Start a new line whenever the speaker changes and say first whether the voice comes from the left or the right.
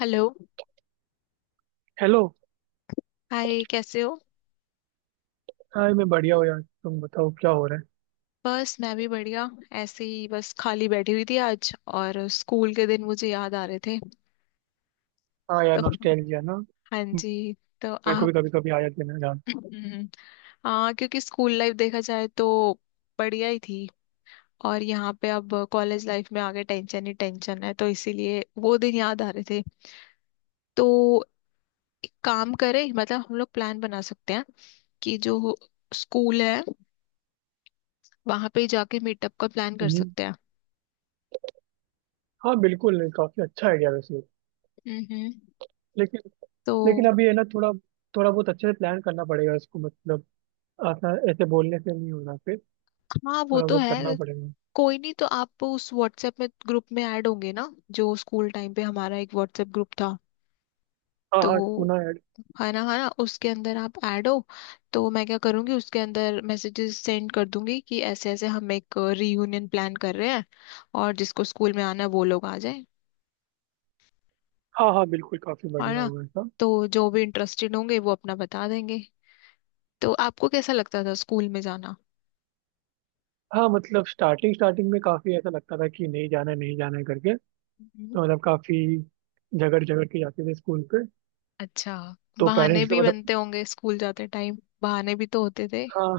left: Hello.
right: Hello.
left: Hi, कैसे हो।
right: Hi, मैं बढ़िया हूँ यार। तुम बताओ क्या हो रहा है।
left: बस मैं भी बढ़िया। ऐसे ही बस खाली बैठी हुई थी आज, और स्कूल के दिन मुझे याद आ रहे थे।
right: हाँ यार,
left: तो
right: नॉस्टैल्जिया ना।
left: हाँ जी। तो
right: मेरे को
left: आप।
right: भी कभी कभी आ जाती है ना जान।
left: हम्म। हाँ, क्योंकि स्कूल लाइफ देखा जाए तो बढ़िया ही थी। और यहाँ पे अब कॉलेज लाइफ में आगे टेंशन ही टेंशन है, तो इसीलिए वो दिन याद आ रहे थे। तो एक काम करें, मतलब हम लोग प्लान बना सकते हैं कि जो स्कूल है, वहां पे जाके मीटअप का प्लान कर
right: हम्म,
left: सकते हैं।
right: हाँ बिल्कुल, काफी अच्छा आइडिया वैसे।
left: हम्म।
right: लेकिन
left: तो
right: लेकिन अभी है ना थोड़ा, थोड़ा बहुत अच्छे से प्लान करना पड़ेगा इसको। मतलब ऐसा, ऐसे बोलने से नहीं होगा फिर।
left: हाँ, वो
right: थोड़ा
left: तो
right: बहुत करना
left: है।
right: पड़ेगा।
left: कोई नहीं, तो आप उस व्हाट्सएप में ग्रुप में ऐड होंगे ना, जो स्कूल टाइम पे हमारा एक व्हाट्सएप ग्रुप था।
right: हाँ
left: तो
right: हाँ, सुना है।
left: है ना, है ना, उसके अंदर आप ऐड हो। तो मैं क्या करूँगी, उसके अंदर मैसेजेस सेंड कर दूंगी कि ऐसे ऐसे हम एक रीयूनियन प्लान कर रहे हैं, और जिसको स्कूल में आना है वो लोग आ जाए।
right: हाँ हाँ बिल्कुल, काफी
left: है
right: बढ़िया
left: ना।
right: होगा ऐसा।
left: तो जो भी इंटरेस्टेड होंगे वो अपना बता देंगे। तो आपको कैसा लगता था स्कूल में जाना।
right: हाँ मतलब स्टार्टिंग स्टार्टिंग में काफी ऐसा लगता था कि नहीं जाना है, नहीं जाना है करके।
left: हम्म।
right: तो मतलब काफी झगड़ झगड़ के जाते थे स्कूल पे।
left: अच्छा,
right: तो
left: बहाने
right: पेरेंट्स ने
left: भी
right: मतलब।
left: बनते होंगे स्कूल जाते टाइम, बहाने भी तो होते थे,
right: हाँ,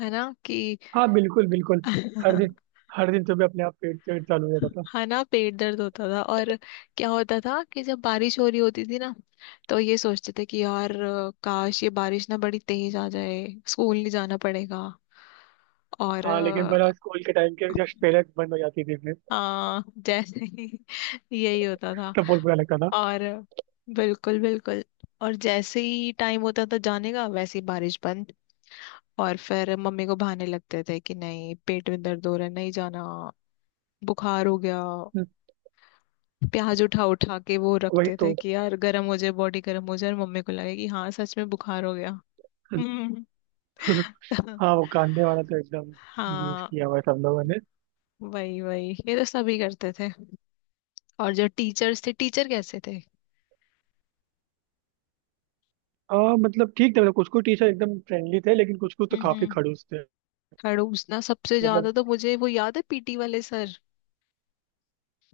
left: है ना कि
right: हाँ बिल्कुल बिल्कुल। हर दिन, हर दिन सुबह अपने आप पेट पेट चालू हो जाता था।
left: है ना, पेट दर्द होता था। और क्या होता था कि जब बारिश हो रही होती थी ना, तो ये सोचते थे कि यार, काश ये बारिश ना बड़ी तेज आ जाए, स्कूल नहीं जाना पड़ेगा। और
right: हाँ, लेकिन बड़ा स्कूल के टाइम के जस्ट पहले बंद हो जाती थी फिर।
left: हाँ, जैसे ही यही होता था।
right: तब बहुत बुरा लगता था।
left: और बिल्कुल बिल्कुल। और जैसे ही टाइम होता था जाने का, वैसे ही बारिश बंद। और फिर मम्मी को बहाने लगते थे कि नहीं, पेट में दर्द हो रहा है, नहीं जाना, बुखार हो गया।
right: हम्म,
left: प्याज उठा उठा के वो
right: वही
left: रखते थे
right: तो।
left: कि यार गर्म हो जाए, बॉडी गर्म हो जाए और मम्मी को लगे कि हाँ, सच में बुखार हो गया। हम्म।
right: हाँ वो कांदे वाला तो एकदम यूज
left: हाँ
right: किया हुआ है सब लोगों ने।
left: वही वही, ये तो सभी करते थे। और जो टीचर्स थे, टीचर कैसे थे।
right: हाँ मतलब ठीक था। मतलब कुछ कुछ टीचर एकदम फ्रेंडली थे लेकिन कुछ कुछ तो काफी
left: हम्म।
right: खड़ूस थे।
left: खड़ूस ना, सबसे ज्यादा
right: मतलब
left: तो मुझे वो याद है पीटी वाले सर।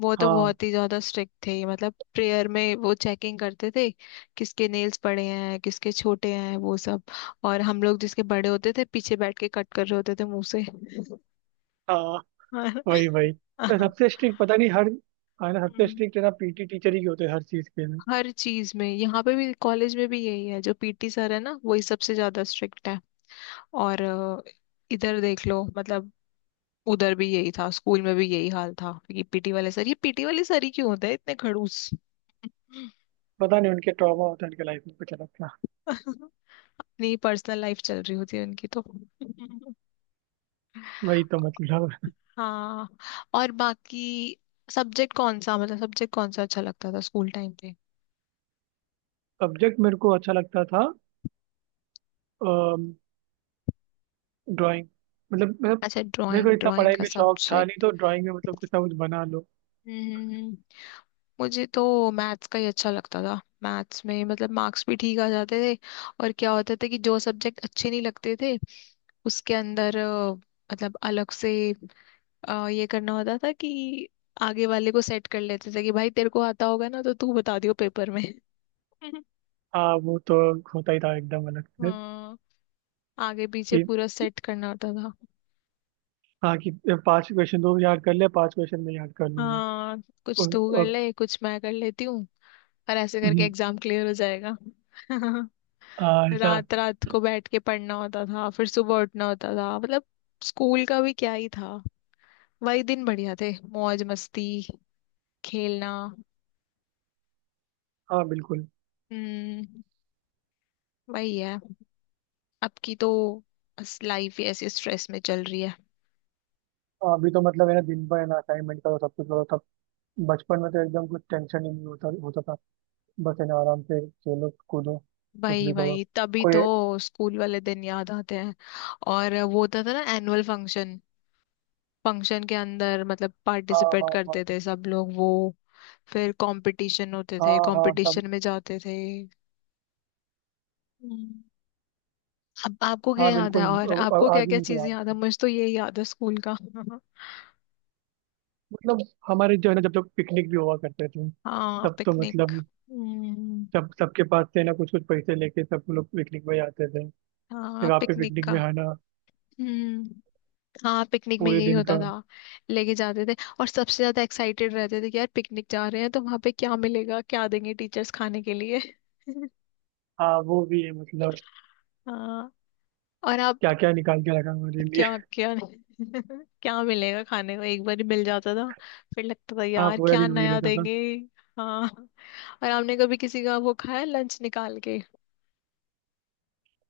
left: वो तो
right: हाँ।
left: बहुत ही ज्यादा स्ट्रिक्ट थे, मतलब प्रेयर में वो चेकिंग करते थे किसके नेल्स बड़े हैं, किसके छोटे हैं, वो सब। और हम लोग जिसके बड़े होते थे पीछे बैठ के कट कर रहे होते थे मुंह से।
right: हाँ, वही वही। तो
left: हाँ।
right: सबसे स्ट्रिक्ट पता नहीं हर, हाँ ना, सबसे
left: हम्म,
right: स्ट्रिक्ट है ना पीटी टीचर ही होते हैं हर चीज के लिए।
left: हर चीज में, यहाँ पे भी, कॉलेज में भी यही है, जो पीटी सर है ना वही सबसे ज्यादा स्ट्रिक्ट है। और इधर देख लो, मतलब उधर भी यही था, स्कूल में भी यही हाल था कि पीटी वाले सर ये पीटी वाले सर ही क्यों होते हैं इतने खड़ूस।
right: पता नहीं, उनके ट्रॉमा होता है, उनके लाइफ में कुछ अलग था।
left: अपनी पर्सनल लाइफ चल रही होती है उनकी तो।
right: वही तो मतलब।
left: हाँ। और बाकी सब्जेक्ट कौन सा, मतलब सब्जेक्ट कौन सा अच्छा लगता था स्कूल टाइम पे।
right: सब्जेक्ट मेरे को अच्छा लगता था ड्राइंग। मतलब मैं,
left: अच्छा,
right: मेरे को
left: ड्राइंग,
right: इतना
left: ड्राइंग
right: पढ़ाई
left: का
right: में शौक था नहीं,
left: सब्जेक्ट।
right: तो ड्राइंग में मतलब कुछ ना कुछ बना लो।
left: मुझे तो मैथ्स का ही अच्छा लगता था। मैथ्स में मतलब मार्क्स भी ठीक आ जाते थे। और क्या होता था कि जो सब्जेक्ट अच्छे नहीं लगते थे, उसके अंदर मतलब अलग से ये करना होता था कि आगे वाले को सेट कर लेते थे कि भाई, तेरे को आता होगा ना, तो तू बता दियो पेपर में।
right: हाँ वो तो होता ही था एकदम अलग से।
left: हाँ, आगे पीछे
right: कि
left: पूरा सेट करना होता था।
right: हाँ, कि पांच क्वेश्चन दो याद कर ले, पांच क्वेश्चन मैं याद कर लूंगा।
left: हाँ, कुछ
right: और,
left: तू कर
right: और
left: ले, कुछ मैं कर लेती हूँ, और ऐसे करके
right: हम्म,
left: एग्जाम क्लियर हो जाएगा।
right: हाँ, ऐसा।
left: रात रात को बैठ के पढ़ना होता था, फिर सुबह उठना होता था, मतलब स्कूल का भी क्या ही था। वही दिन बढ़िया थे, मौज मस्ती, खेलना।
right: हाँ बिल्कुल।
left: हम्म, वही है। अब की तो लाइफ ही ऐसे स्ट्रेस में चल रही है।
right: हाँ, अभी तो मतलब है ना दिन भर है ना, असाइनमेंट करो, सब कुछ करो तब। बचपन में तो एकदम कुछ टेंशन ही नहीं होता होता था। बस है ना आराम से खेलो कूदो, कुछ
left: वही
right: भी करो।
left: वही, तभी तो
right: कोई।
left: स्कूल वाले दिन याद आते हैं। और वो होता था ना, एनुअल फंक्शन। फंक्शन के अंदर मतलब
right: हाँ
left: पार्टिसिपेट
right: हाँ हाँ।
left: करते थे सब लोग वो, फिर कंपटीशन होते थे,
right: हाँ हाँ सब।
left: कंपटीशन में जाते थे। अब आपको क्या
right: हाँ
left: याद है,
right: बिल्कुल।
left: और आपको क्या
right: आज ही
left: क्या
right: मुझको
left: चीजें
right: याद
left: याद है,
right: है।
left: मुझे तो ये याद है स्कूल का।
right: मतलब हमारे जो है ना, जब जब पिकनिक भी हुआ करते थे,
left: हाँ,
right: तब तो
left: पिकनिक।
right: मतलब
left: हम्म।
right: सब सबके पास से ना कुछ कुछ पैसे लेके सब लोग पिकनिक में जाते थे।
left: हाँ
right: फिर आप पे
left: पिकनिक
right: पिकनिक
left: का।
right: में है ना
left: हम्म। हाँ, पिकनिक में
right: पूरे
left: यही
right: दिन
left: होता
right: का।
left: था, लेके जाते थे और सबसे ज्यादा एक्साइटेड रहते थे कि यार पिकनिक जा रहे हैं, तो वहां पे क्या मिलेगा, क्या देंगे टीचर्स खाने के लिए।
right: हाँ वो भी है मतलब।
left: हाँ। और
right: क्या
left: आप,
right: क्या निकाल के रखा हमारे लिए।
left: क्या क्या क्या मिलेगा खाने को, एक बार ही मिल जाता था, फिर लगता था
right: हाँ
left: यार
right: पूरा
left: क्या
right: दिन वही
left: नया
right: रहता था।
left: देंगे। हाँ। और आपने कभी किसी का वो खाया, लंच निकाल के।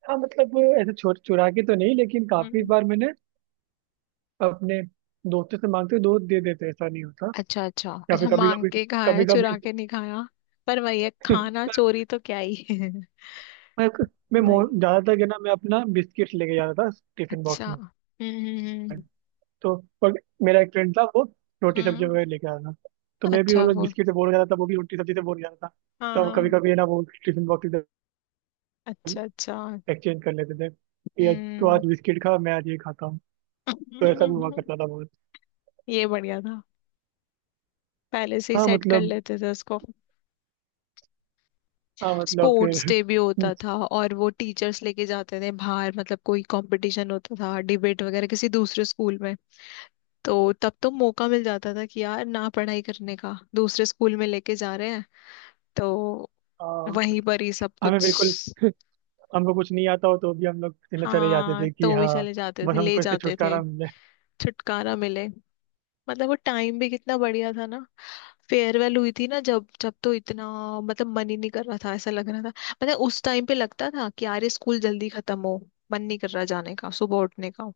right: हाँ मतलब ऐसे चोर चुरा के तो नहीं, लेकिन काफी
left: हम्म,
right: बार मैंने अपने दोस्तों से मांगते हुए, दोस्त दे देते, ऐसा नहीं होता।
left: अच्छा अच्छा
right: या फिर
left: अच्छा,
right: कभी
left: मांग
right: कभी,
left: के खाया,
right: कभी कभी।
left: चुरा के नहीं खाया। पर वही है, खाना चोरी तो क्या ही है।
right: मैं
left: नहीं।
right: ज्यादातर क्या ना, मैं अपना बिस्किट लेके जाता था टिफिन
left: अच्छा,
right: बॉक्स में। तो और मेरा एक फ्रेंड था वो रोटी
left: हम्म,
right: सब्जी
left: हम्म।
right: वगैरह लेके आता था। तो मैं भी, वो
left: अच्छा
right: लोग
left: वो,
right: बिस्किट से बोर हो जाता था, वो भी रोटी सब्जी से बोर हो जाता था।
left: हाँ
right: तो हम कभी
left: हाँ।
right: कभी है ना वो टिफिन बॉक्स इधर
left: अच्छा अच्छा।
right: एक्सचेंज कर लेते थे कि आज तो,
left: हम्म।
right: आज बिस्किट खा, मैं आज ये खाता हूँ। तो ऐसा भी हुआ करता था बहुत।
left: ये बढ़िया था, पहले से ही
right: हाँ
left: सेट कर
right: मतलब,
left: लेते थे उसको।
right: हाँ मतलब
left: स्पोर्ट्स
right: फिर।
left: डे भी होता था, और वो टीचर्स लेके जाते थे बाहर, मतलब कोई कंपटीशन होता था, डिबेट वगैरह, किसी दूसरे स्कूल में। तो तब तो मौका मिल जाता था कि यार ना पढ़ाई करने का, दूसरे स्कूल में लेके जा रहे हैं, तो
right: हाँ,
left: वहीं पर ही सब
right: हमें
left: कुछ।
right: बिल्कुल, हमको कुछ नहीं आता हो तो भी हम लोग चले चले जाते
left: हाँ,
right: थे कि
left: तो भी
right: हाँ,
left: चले जाते थे,
right: बस
left: ले
right: हमको इससे
left: जाते थे।
right: छुटकारा मिले।
left: छुटकारा मिले। मतलब वो टाइम भी कितना बढ़िया था ना। फेयरवेल हुई थी ना, जब जब, तो इतना, मतलब मन ही नहीं कर रहा था, ऐसा लग रहा था। मतलब उस टाइम पे लगता था कि यार ये स्कूल जल्दी खत्म हो, मन नहीं कर रहा जाने का, सुबह उठने का,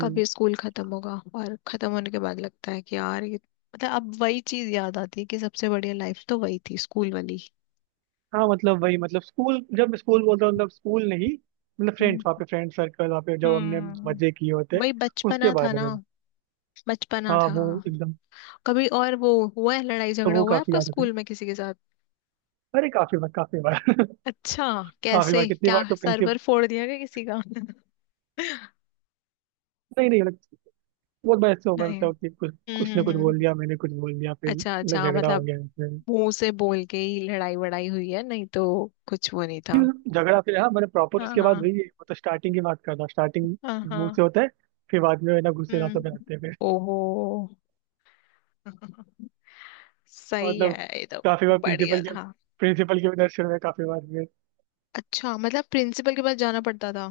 left: कब ये स्कूल खत्म होगा, और खत्म होने के बाद लगता है कि यार ये, मतलब अब वही चीज याद आती है कि सबसे बढ़िया लाइफ तो वही थी, स्कूल वाली।
right: हाँ मतलब वही, मतलब स्कूल, जब स्कूल बोलता हूँ मतलब स्कूल नहीं, मतलब
left: हम्म।
right: फ्रेंड्स वहाँ पे, फ्रेंड सर्कल वहाँ पे जो हमने
left: हम्म।
right: मजे किए होते
left: वही
right: उसके
left: बचपना था
right: बारे
left: ना,
right: में।
left: बचपना
right: हाँ
left: था।
right: वो एकदम,
left: कभी और वो, हुआ है लड़ाई
right: तो
left: झगड़ा
right: वो
left: हुआ है
right: काफी
left: आपका
right: याद आता है।
left: स्कूल में किसी के साथ।
right: अरे काफी बार, काफी बार।
left: अच्छा,
right: काफी बार,
left: कैसे,
right: कितनी
left: क्या
right: बार तो प्रिंसिपल,
left: सर्वर फोड़ दिया क्या किसी का।
right: नहीं नहीं मतलब बहुत बार ऐसे होगा
left: नहीं।
right: मतलब कि कुछ
left: हम्म
right: कुछ ने
left: हम्म
right: कुछ बोल
left: हम्म।
right: दिया, मैंने कुछ बोल दिया, फिर
left: अच्छा
right: मतलब
left: अच्छा,
right: झगड़ा हो
left: मतलब
right: गया इसमें।
left: मुंह से बोल के ही लड़ाई वड़ाई हुई है, नहीं तो कुछ वो नहीं था।
right: फिर झगड़ा, फिर हाँ मैंने प्रॉपर
left: हाँ
right: उसके बाद
left: हाँ
right: वही। मतलब स्टार्टिंग की बात कर रहा, स्टार्टिंग
left: हाँ।
right: मुंह
left: हाँ।
right: से होता है, फिर बाद में ना गुस्से रातों पे
left: हम्म।
right: आते हैं।
left: ओहो। सही
right: मतलब
left: है ये तो।
right: काफी बार प्रिंसिपल
left: बढ़िया
right: के,
left: था।
right: प्रिंसिपल के भी दर्शन हुए, काफी बार हुए।
left: अच्छा, मतलब प्रिंसिपल के पास जाना पड़ता था।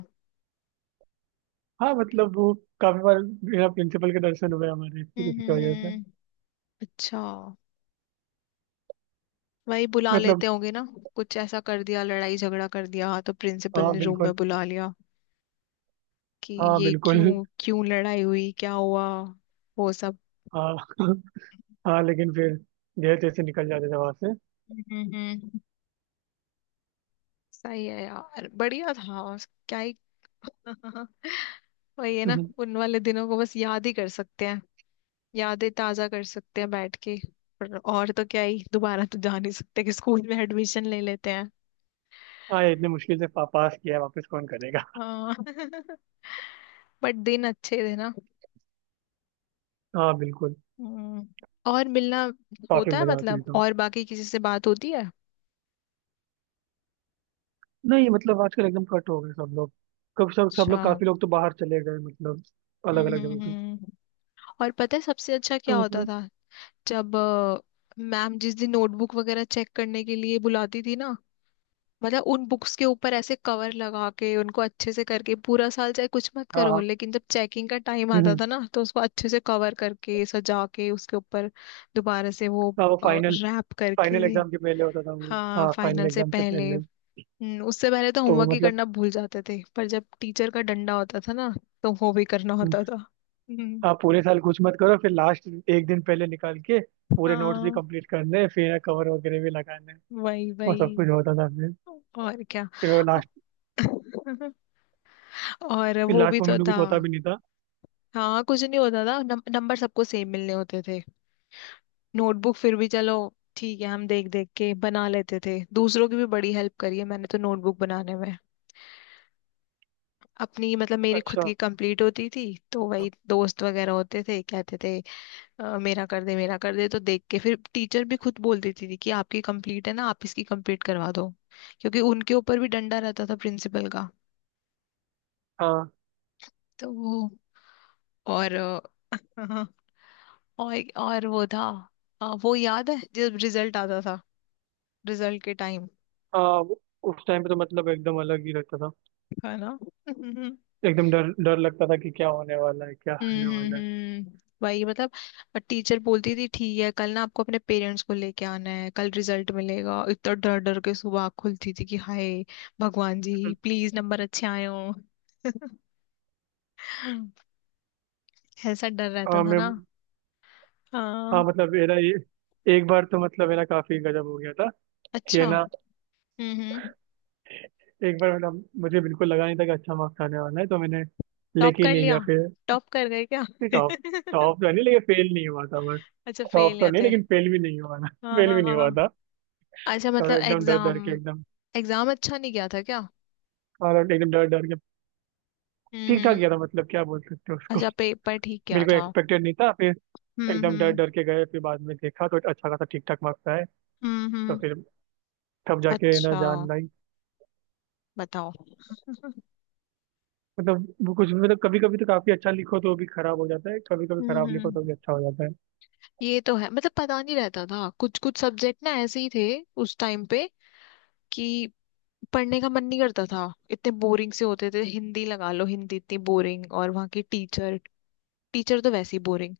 right: हाँ मतलब वो काफी बार बिना प्रिंसिपल के दर्शन हुए हमारे इसकी
left: हम्म
right: उसकी
left: हम्म
right: वजह से।
left: हम्म। अच्छा, वही बुला लेते
right: मतलब
left: होंगे ना, कुछ ऐसा कर दिया, लड़ाई झगड़ा कर दिया तो प्रिंसिपल
right: हाँ
left: ने रूम में
right: बिल्कुल।
left: बुला लिया कि
right: हाँ
left: ये
right: बिल्कुल।
left: क्यों क्यों लड़ाई हुई, क्या हुआ, वो सब।
right: हाँ। हाँ लेकिन फिर जैसे तैसे निकल जाते थे वहां से।
left: हम्म। सही है यार, बढ़िया था क्या ही। वही है ना,
right: हम्म,
left: उन वाले दिनों को बस याद ही कर सकते हैं, यादें ताजा कर सकते हैं बैठ के। पर और तो क्या ही, दोबारा तो जा नहीं सकते कि स्कूल में एडमिशन ले लेते हैं।
right: हाँ ये इतने मुश्किल से पास किया है, वापस कौन करेगा।
left: हाँ। बट दिन अच्छे थे ना।
right: हाँ बिल्कुल।
left: हम्म। और मिलना
right: काफी
left: होता है,
right: मजा आती थी
left: मतलब
right: तो।
left: और बाकी किसी से बात होती है।
right: नहीं मतलब आजकल एकदम कट हो गए सब लोग। कब सब सब
left: अच्छा,
right: लोग, काफी लोग तो बाहर चले गए मतलब, अलग
left: हम्म
right: अलग
left: हम्म
right: जगह पे।
left: हम्म। और पता है सबसे अच्छा क्या
right: तो
left: होता
right: मतलब
left: था, जब मैम जिस दिन नोटबुक वगैरह चेक करने के लिए बुलाती थी ना, मतलब उन बुक्स के ऊपर ऐसे कवर लगा के उनको अच्छे से करके, पूरा साल चाहे कुछ मत
right: हाँ
left: करो,
right: हाँ।
left: लेकिन जब चेकिंग का टाइम आता
right: हम्म,
left: था ना, तो उसको अच्छे से कवर करके सजा के, उसके ऊपर दोबारा से वो
right: हाँ वो फाइनल,
left: रैप करके।
right: फाइनल एग्जाम के पहले होता था वो,
left: हाँ,
right: हाँ फाइनल
left: फाइनल से
right: एग्जाम से
left: पहले।
right: पहले।
left: उससे पहले तो
right: तो वो
left: होमवर्क ही
right: मतलब,
left: करना भूल जाते थे, पर जब टीचर का डंडा होता था ना, तो वो भी करना
right: हम्म,
left: होता था। हम्म,
right: आप पूरे साल कुछ मत करो, फिर लास्ट एक दिन पहले निकाल के पूरे नोट्स भी
left: हाँ
right: कंप्लीट करने हैं, फिर कवर वगैरह भी लगाने हैं।
left: वही
right: वो
left: वही।
right: सब कुछ होता था फिर।
left: और क्या।
right: फिर वो लास्ट,
left: और
right: फिर
left: वो भी
right: लास्ट
left: तो
right: मोमेंट में
left: था।
right: कुछ होता भी नहीं था।
left: हाँ, कुछ नहीं होता था, नंबर सबको सेम मिलने होते थे। नोटबुक फिर भी चलो, ठीक है, हम देख देख के बना लेते थे। दूसरों की भी बड़ी हेल्प करी है मैंने तो नोटबुक बनाने में। अपनी मतलब मेरी खुद
right: अच्छा
left: की कंप्लीट होती थी, तो वही दोस्त वगैरह होते थे, कहते थे, मेरा कर दे, मेरा कर दे", तो देख के फिर टीचर भी खुद बोल देती थी कि आपकी कंप्लीट है ना, आप इसकी कंप्लीट करवा दो, क्योंकि उनके ऊपर भी डंडा रहता था प्रिंसिपल का।
right: हाँ
left: तो वो, और हाँ, और वो था, वो याद है जब रिजल्ट आता था, रिजल्ट के टाइम।
right: हाँ वो-, उस टाइम पे तो मतलब एकदम अलग ही रहता था।
left: है ना। हम्म
right: एकदम डर डर लगता था कि क्या होने वाला है, क्या
left: हम्म
right: होने वाला है।
left: हम्म। वही, मतलब टीचर बोलती थी ठीक है, कल ना आपको अपने पेरेंट्स को लेके आना है, कल रिजल्ट मिलेगा, इतना डर डर के सुबह आँख खुलती थी कि हाय भगवान जी,
right: हम्म।
left: प्लीज नंबर अच्छे आए हो। ऐसा डर रहता
right: हाँ
left: था
right: मैं,
left: ना।
right: हाँ
left: हाँ।
right: मतलब मेरा ये, एक बार तो मतलब मेरा काफी गजब हो गया था कि है
left: अच्छा,
right: ना,
left: हम्म हम्म।
right: एक बार मतलब मुझे बिल्कुल लगा नहीं था कि अच्छा मार्क्स आने वाला है, तो मैंने
left: टॉप
right: लेके ही
left: कर
right: नहीं
left: लिया।
right: गया फिर।
left: टॉप कर गए क्या।
right: नहीं टॉप, टॉप तो नहीं, लेकिन फेल नहीं हुआ था बस।
left: अच्छा, फेल
right: टॉप
left: नहीं
right: तो नहीं,
left: होते।
right: लेकिन फेल भी नहीं हुआ ना।
left: हाँ
right: फेल
left: हाँ
right: भी नहीं हुआ
left: हाँ।
right: था।
left: अच्छा
right: थोड़ा
left: मतलब,
right: एकदम डर डर
left: एग्जाम,
right: के, एकदम,
left: एग्जाम अच्छा नहीं गया था क्या।
right: और एकदम डर डर के ठीक ठाक
left: हम्म।
right: गया था, मतलब क्या बोल सकते हो उसको।
left: अच्छा, पेपर ठीक किया
right: बिल्कुल
left: था।
right: एक्सपेक्टेड नहीं था, फिर एकदम डर
left: हम्म।
right: डर के गए, फिर बाद में देखा तो अच्छा खासा ठीक ठाक मार्क्स आए। तो
left: हम्म।
right: फिर तब जाके ना
left: अच्छा,
right: जान लाई।
left: बताओ।
right: मतलब वो कुछ, मतलब कभी कभी तो काफी अच्छा लिखो तो भी खराब हो जाता है, कभी कभी खराब लिखो
left: हम्म।
right: तो भी अच्छा हो जाता है।
left: ये तो है, मतलब पता नहीं रहता था, कुछ कुछ सब्जेक्ट ना ऐसे ही थे उस टाइम पे कि पढ़ने का मन नहीं करता था। इतने बोरिंग से होते थे, हिंदी लगा लो, हिंदी इतनी बोरिंग, और वहाँ की टीचर, टीचर तो वैसे ही बोरिंग,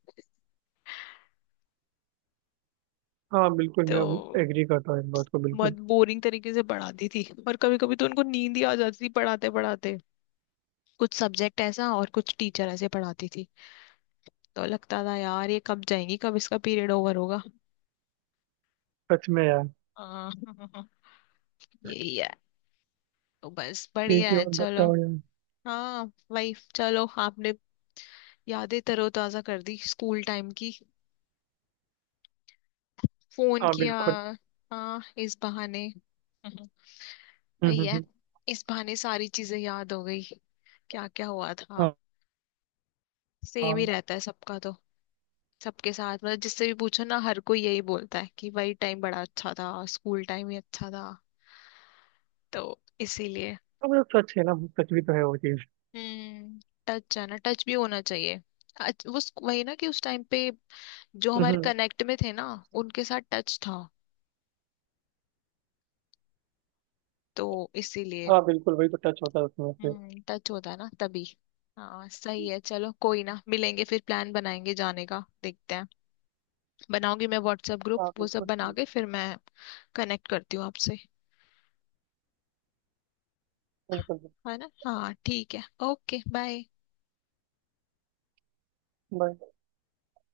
right: हाँ बिल्कुल, मैं
left: तो
right: एग्री करता हूँ इस बात को
left: बहुत
right: बिल्कुल।
left: बोरिंग तरीके से पढ़ाती थी। और कभी कभी तो उनको नींद ही आ जाती थी पढ़ाते पढ़ाते। कुछ सब्जेक्ट ऐसा, और कुछ टीचर ऐसे पढ़ाती थी, तो लगता था यार ये कब जाएंगी, कब इसका पीरियड ओवर होगा।
right: सच में यार।
left: हाँ। यही है। तो बस,
right: ठीक
left: बढ़िया
right: है,
left: है,
right: और
left: चलो।
right: बताओ यार।
left: हाँ लाइफ, चलो आपने यादें तरोताजा कर दी स्कूल टाइम की, फोन
right: हाँ
left: किया।
right: बिल्कुल।
left: हाँ, इस बहाने।
right: हम्म
left: वही
right: हम्म
left: है,
right: हम्म,
left: इस बहाने सारी चीजें याद हो गई, क्या क्या हुआ था।
right: हाँ हाँ,
left: सेम ही
right: हाँ,
left: रहता है सबका तो, सबके साथ, मतलब जिससे भी पूछो ना, हर कोई यही बोलता है कि वही टाइम बड़ा अच्छा था, स्कूल टाइम ही अच्छा था, तो इसीलिए।
right: मतलब सच है ना, सच भी तो है वो चीज।
left: हम्म। टच भी होना चाहिए। वही ना कि उस टाइम पे जो
right: हम्म
left: हमारे
right: हम्म,
left: कनेक्ट में थे ना, उनके साथ टच था, तो इसीलिए।
right: हाँ बिल्कुल, वही तो टच होता है उसमें से।
left: हम्म, टच होता है ना तभी। हाँ सही है, चलो कोई ना, मिलेंगे फिर, प्लान बनाएंगे जाने का, देखते हैं। बनाऊंगी मैं व्हाट्सएप ग्रुप,
right: हाँ
left: वो सब
right: बिल्कुल,
left: बना के, फिर मैं कनेक्ट करती हूँ आपसे।
right: बिल्कुल।
left: है ना, हाँ ठीक है। Okay, bye.
right: बाय।